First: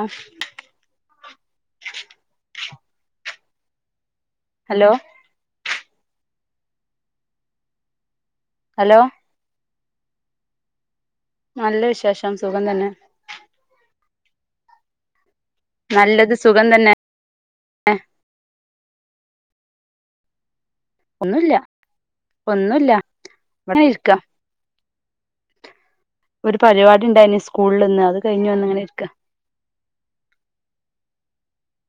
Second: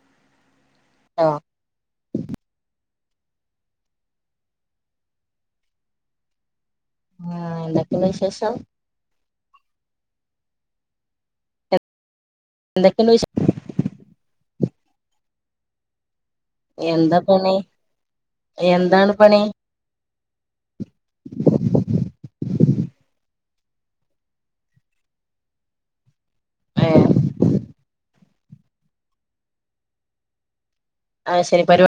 ആ ലോ ഹലോ ആ എന്താക്കിന്ന് വിശേ ഹലോ നല്ല വിശേഷം [unintelligible] സുഖം തന്നെ എന്തൊക്കെണ്ട് വിശേ നല്ലത് സുഖം തന്നെ എന്താ പണി എന്താണ്? പണി ഇല്ല ഇങ്ങനെരിക്ക ഒരു ഏ പരിവാടി ഇണ്ടായിന്ന് സ്കൂൾ ല് ഇന്ന് അത് കഴിഞ്ഞുവന്നിങ്ങനെരിക്കാ അത്ശരി പരി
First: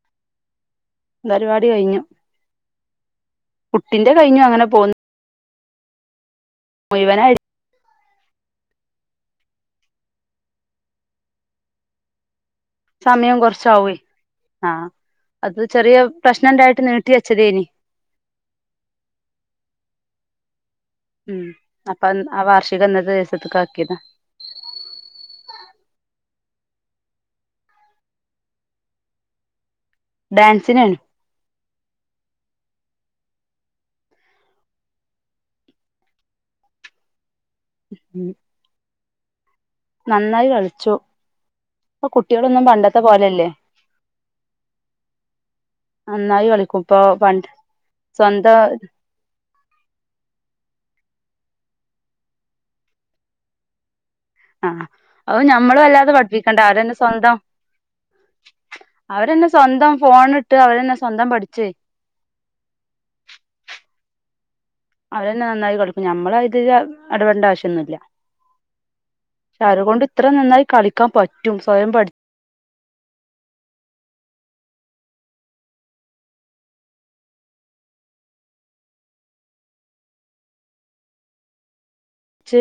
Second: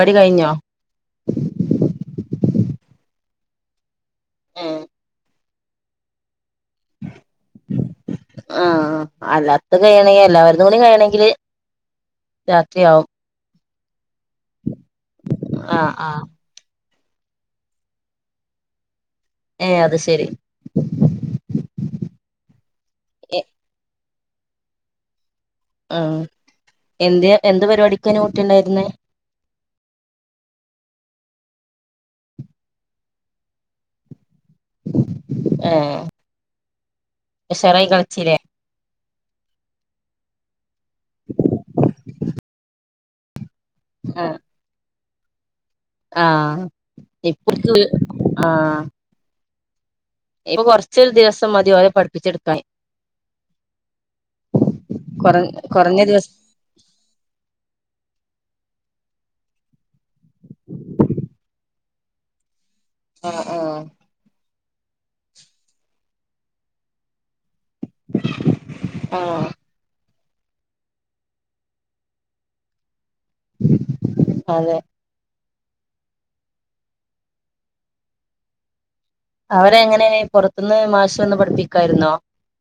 വാടി കയിഞ്ഞോ പരിവാടി കഴിഞ്ഞു ട്ടിൻ്റെ കയ്ഞു അങ്ങനെ ഏ പോന്ന് മുയിവനായ് ആഹ് അല്ലാതും കയ്യണെങ്കി എല്ലാവര്തൂടിം കയ്യണെങ്കില് സമയം കൊറച്ചാവൊയ് ആ അത് ആ ചെറിയ ആ പ്രശ്ണണ്ടായിട്ട് നീ ട്ടി വെച്ചതേനി ഏ അത് ശരി ഉം അപ്പ ആ വാർഷികം ഇന്നന്നെ എ ദിവസത്ത്കാക്കിയേതാ ആ എന്ത് എന്ത് പരിവാടിക്കേനു കുട്ടിണ്ടായിര്ന്ന് ഡാൻസിനേണ് ഏ ഉശാറായി ഉം കളിച്ചിലേ നന്നായി കളി ച്ചു ഇപ്പ കു ട്ട്യേളൊന്നും പണ്ടത്തെ പോലെല്ലെ ആ ആ നന്നായി കളിക്കും പ്പൊ പണ്ട് ഇപ്പക്ക് സ്വന്ത ആ ഇപ്പൊ കൊർച്ചൊരു ദിവസം മതി ഓലെ പടിപിചെട്കാന് ആഹ് അവും ഞമ്മള് വല്ലാതെ ദിവസം പടിപ്പിക്കണ്ട അതന്നെ സ്വന്തം അവരെന്നെ സ്വന്തം ഫോണ് ട്ട് അവരെന്നെ സ്വന്തം പട്ചെ ആ ആ അതെന്നെ നന്നായി കളികും ഞമ്മളതിജെ എടപെടണ്ട ആവിശ്യ ന്നുല്യ ആ ശര്കൊണ്ട് എത്ര നന്നായി കളിക്കാൻ പറ്റും സ്വയം പഠി അതെ അവരെങ്ങനേനി പൊറ്ത് ന്ന് മാഷ് വന്ന് പടിപികായിരുന്നോ ച്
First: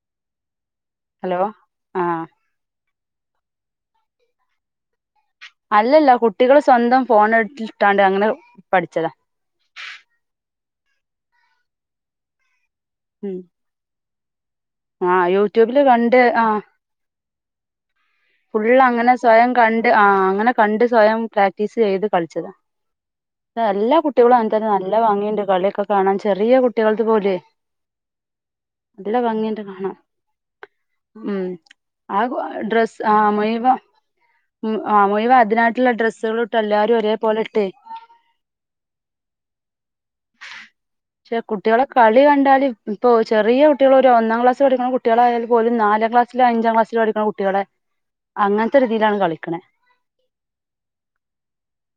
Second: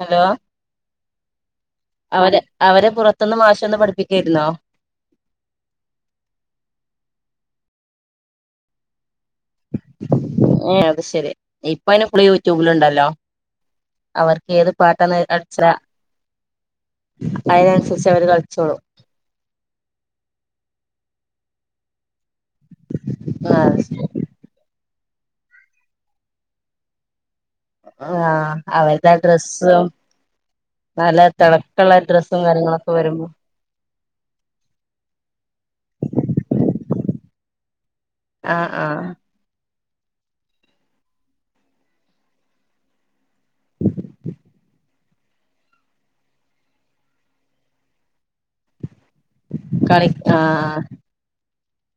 ഹലോ ഹലോ ആഹ് അവരെ അവരെ പുറ ത് ന്ന് മാഷ് വന്ന് പടിപികേയിരുന്നോ അല്ലല്ല കുട്ടികള് സ്വന്തം ഫോണ് ട്ടാണ്ട് അങ്ങനെ പടിചതാ ഏ അത്ശരി ഇപ്പൈന് പ്പളും യൂറ്റൂബിലണ്ടാ ഉം അവർ ഏത് പാട്ടാന്ന് ആഹ് അടിച്ച യൂട്യൂബില് അയിനൻസരി ഫുൾ അങ്ങനെ സ്വയം കണ്ട് ആ അങ്ങനെ കണ്ട് സ്വയം പ്രാക്ടീസ് ചെയ്ത് കളി ആ ച്ചതാ എല്ലാ കുട്ടികളും അങ്ങനെ തന്നെ കാണി ഇന്നലെ വാങ്ങിയിണ്ട് കളിയൊക്കെ കാണാൻ ചെറിയ കുട്ടികൾത് പോലു ആ അവര്ടെ ആ ഡ്രസ്സും കാണാൻ നല്ല ഉം തിളക്കള്ള ആ ഡ്രസ്സും കാര്യങ്ങളൊക്കെ വെരു ഡ്രസ്സ് ആ മുഴുവം ആ മുഴുവൻ അതിനായിട്ട്ള്ള ഡ്രസ്സുകളു ഇട്ട് എല്ലാരു ഒരേ പോലെ ഇട്ട് ആ ആ പഷെ കുട്ടിളെ കളി കണ്ടാല് ഇപ്പ ചെറിയ കുട്ടികൾ ഒരു ഒന്നാം ക്ലാസ് പഠിക്ക്ണ കുട്ടികളായാൽ പോലും നാലാം ക്ലാസ്സില അഞ്ചാം ക്ലാസ്സില പഠിക്ക്ണകുട്ടിളെ അങ്ങൻത്തെര് കളി ആ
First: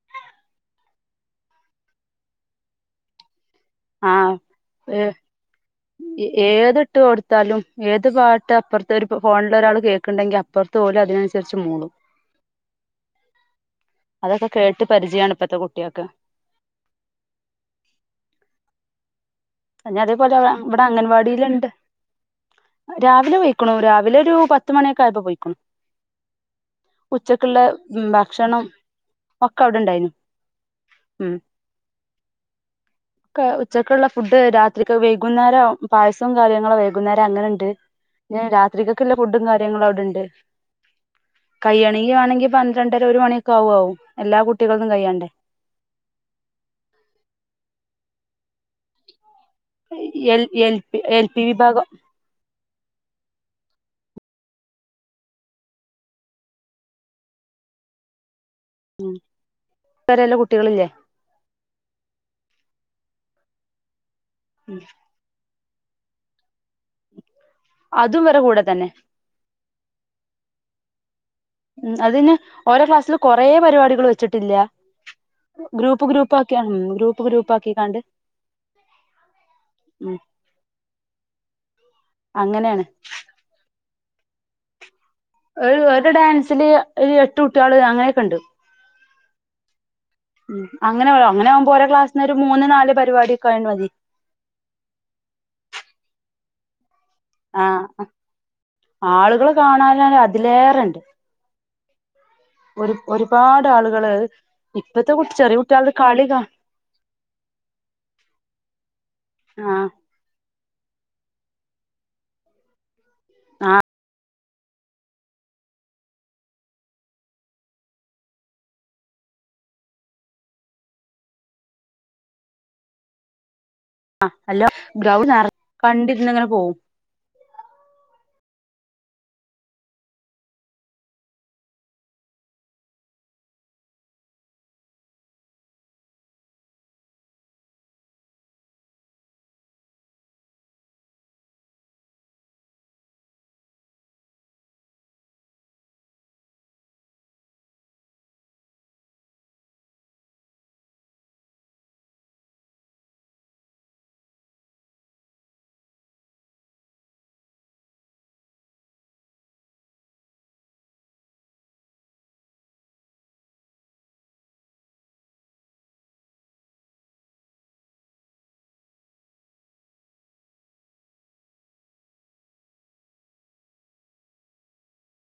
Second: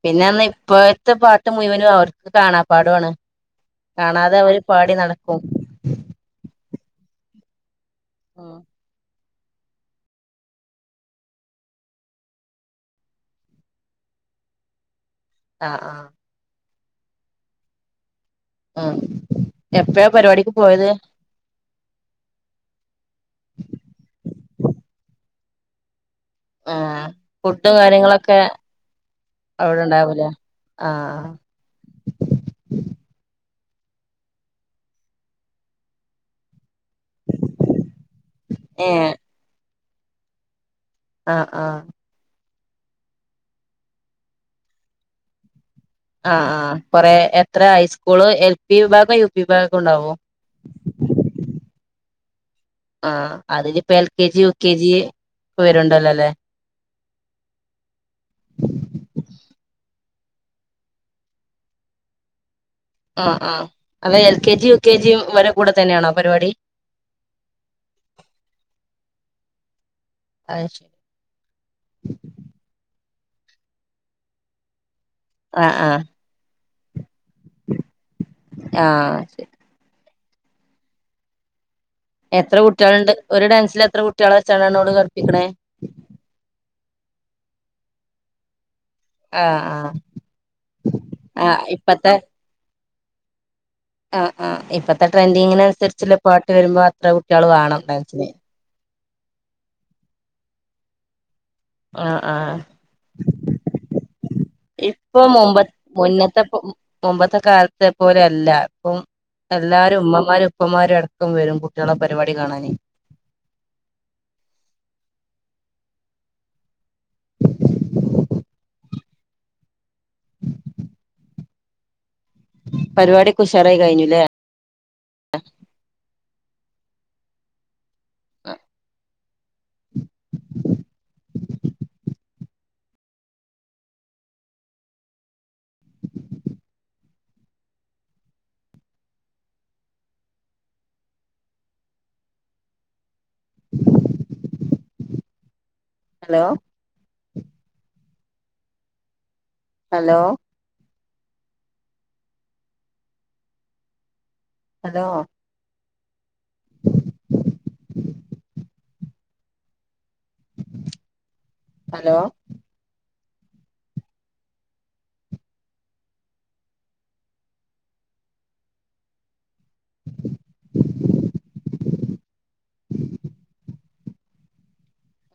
പിന്നെർഞ്ഞ ഇപ്പൊ ത്തെ പാട്ട് മുഴുവനും അവർക്ക് കാണാപാടൊണ് ആ കാണാതെ ഓര് പാടി നടക്കും ഇട്ട് കൊടുത്താലും ഏത് പാട്ട് അപ്പൊർത്തെ ഒരു ഫോണില ഒരാൾ കേൾക്കണ്ടെങ്കിൽ അപ്പുറത്ത് പോലും അതിനനുസരിച്ച് മൂളും അതൊക്കെ കേട്ട പരിചയമാണ് ഇപ്പത്തെ ആഹ് കുട്ടിയൾക്ക് ആഹ് ആഹ അ അതേപോലെ ഇവിടെ അംഗൻവാടിലിണ്ട് രാവിലെ പോയിക്കണു രാവിലെ ഒരു പത്ത മണിയൊക്കെ ആയപ്പോൾ പോയിക്കണു. ആ ഉച്ചക്കുള്ള ഫുഡും ഉം, കാര്യങ്ങളൊക്കെ ഭക്ഷണം ഒക്കെ അവിടെ ഉണ്ടായിരുന്നു അവിടെണ്ടാവൂലേ ആഹ ഉം ഉച്ചക്കുള്ള ഫുഡ് രാത്രിക്കെ വൈകുന്നേരം പായസവും കാര്യങ്ങള കുന്നേരം അങ്ങനെയുണ്ട് ഏഹ് രാത്രികൾക്കുള്ള ഫുഡും കാര്യ രണ്ട് ആഹ് ആഹ് കയ്യണെങ്കി വേണെങ്കി പ രണ്ടര ഒരു മണിയൊക്കെ ആകും എല്ലാ കുട്ടികളന്നും കഴ്യാണ്ടേ ആ ആ കൊറ എത്ര ഹൈസ്കൂള് എ L L P L P വിഭാഗം ആഹ അതില് ഇപ്പോ L K G U K G വരുണ്ടല്ലോല്ലേ ഉം വേരെല്ലാം കുട്ടികളില്ലേ ആഹ ആഹ അവ L K G U K ജിയും വരെ കൂടെ തന്നെയാണോ പരിപാടി അതും വരെ കൂടെ തന്നെ [unintelligible] ഉം അതിന് ഓരോ ക്ലാസ്സിലും കൊറെ പരിപാടികൾ വെച്ചിട്ടില്ല ആഹ് ആഹ് ഗ്രൂപ്പ് ഗ്രൂപ്പ് ആക്കി [unintelligible] ഗ്രൂപ്പാക്കി കാണ്ട് ആഹ് ശരി ഉം എത്ര അങ്ങനെയാണ് കുട്ടികളുണ്ട് ഒരു ഡാൻസിൽ എത്ര കുട്ട് കുട്ടിയാളെ [unintelligible] ഒരു ഒരു ഡാൻസില് രു എട്ട് കുട്ടികള് അങ്ങനെയൊക്കെ ഉണ്ട് ആ ആ ഉം അങ്ങനെ അങ്ങനെയാകുമ്പോ ഓരോ ക്ലാസിന്ന് ഒരു മൂന്ന് നാല് പെൺ [unintelligible] ആ ആ ഇപ്പത്തെ ട്രെൻഡിങ്ങിന് അനുസരിച്ച് [unintelligible] പാട്ട് വരുമ്പ ത്ര കുട്ടികള് വാണം [unintelligible] ആളുകള് കാണാന് അതിലേറെണ്ട് ആ ആ ഒരു ഒരുപാട് ആളുകള് ഇപ്പത്തെ ഇപ്പൊ കു ചെറിയ മുമ്പ കുട്ടികളുടെ കളി കാ മുന്നത്തെ മുമ്പത്തെ കാലത്തെ പോലെ അല്ല ഇപ്പം ആ എല്ലാരും ഉമ്മമാരും അപ്പംമാര് അടക്കം വരും കുട്ടികളെ പരിപാടി കാണാന് ആ പരിപാടി കുശ് ആ അല്ല ഗ്രൗണ്ട് നർ കണ്ടിരുന്നങ്ങനെ പോവും ഹലോ ഹലോ ഹലോ ഹലോ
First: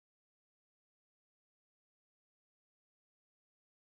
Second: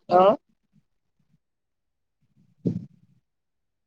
ഓ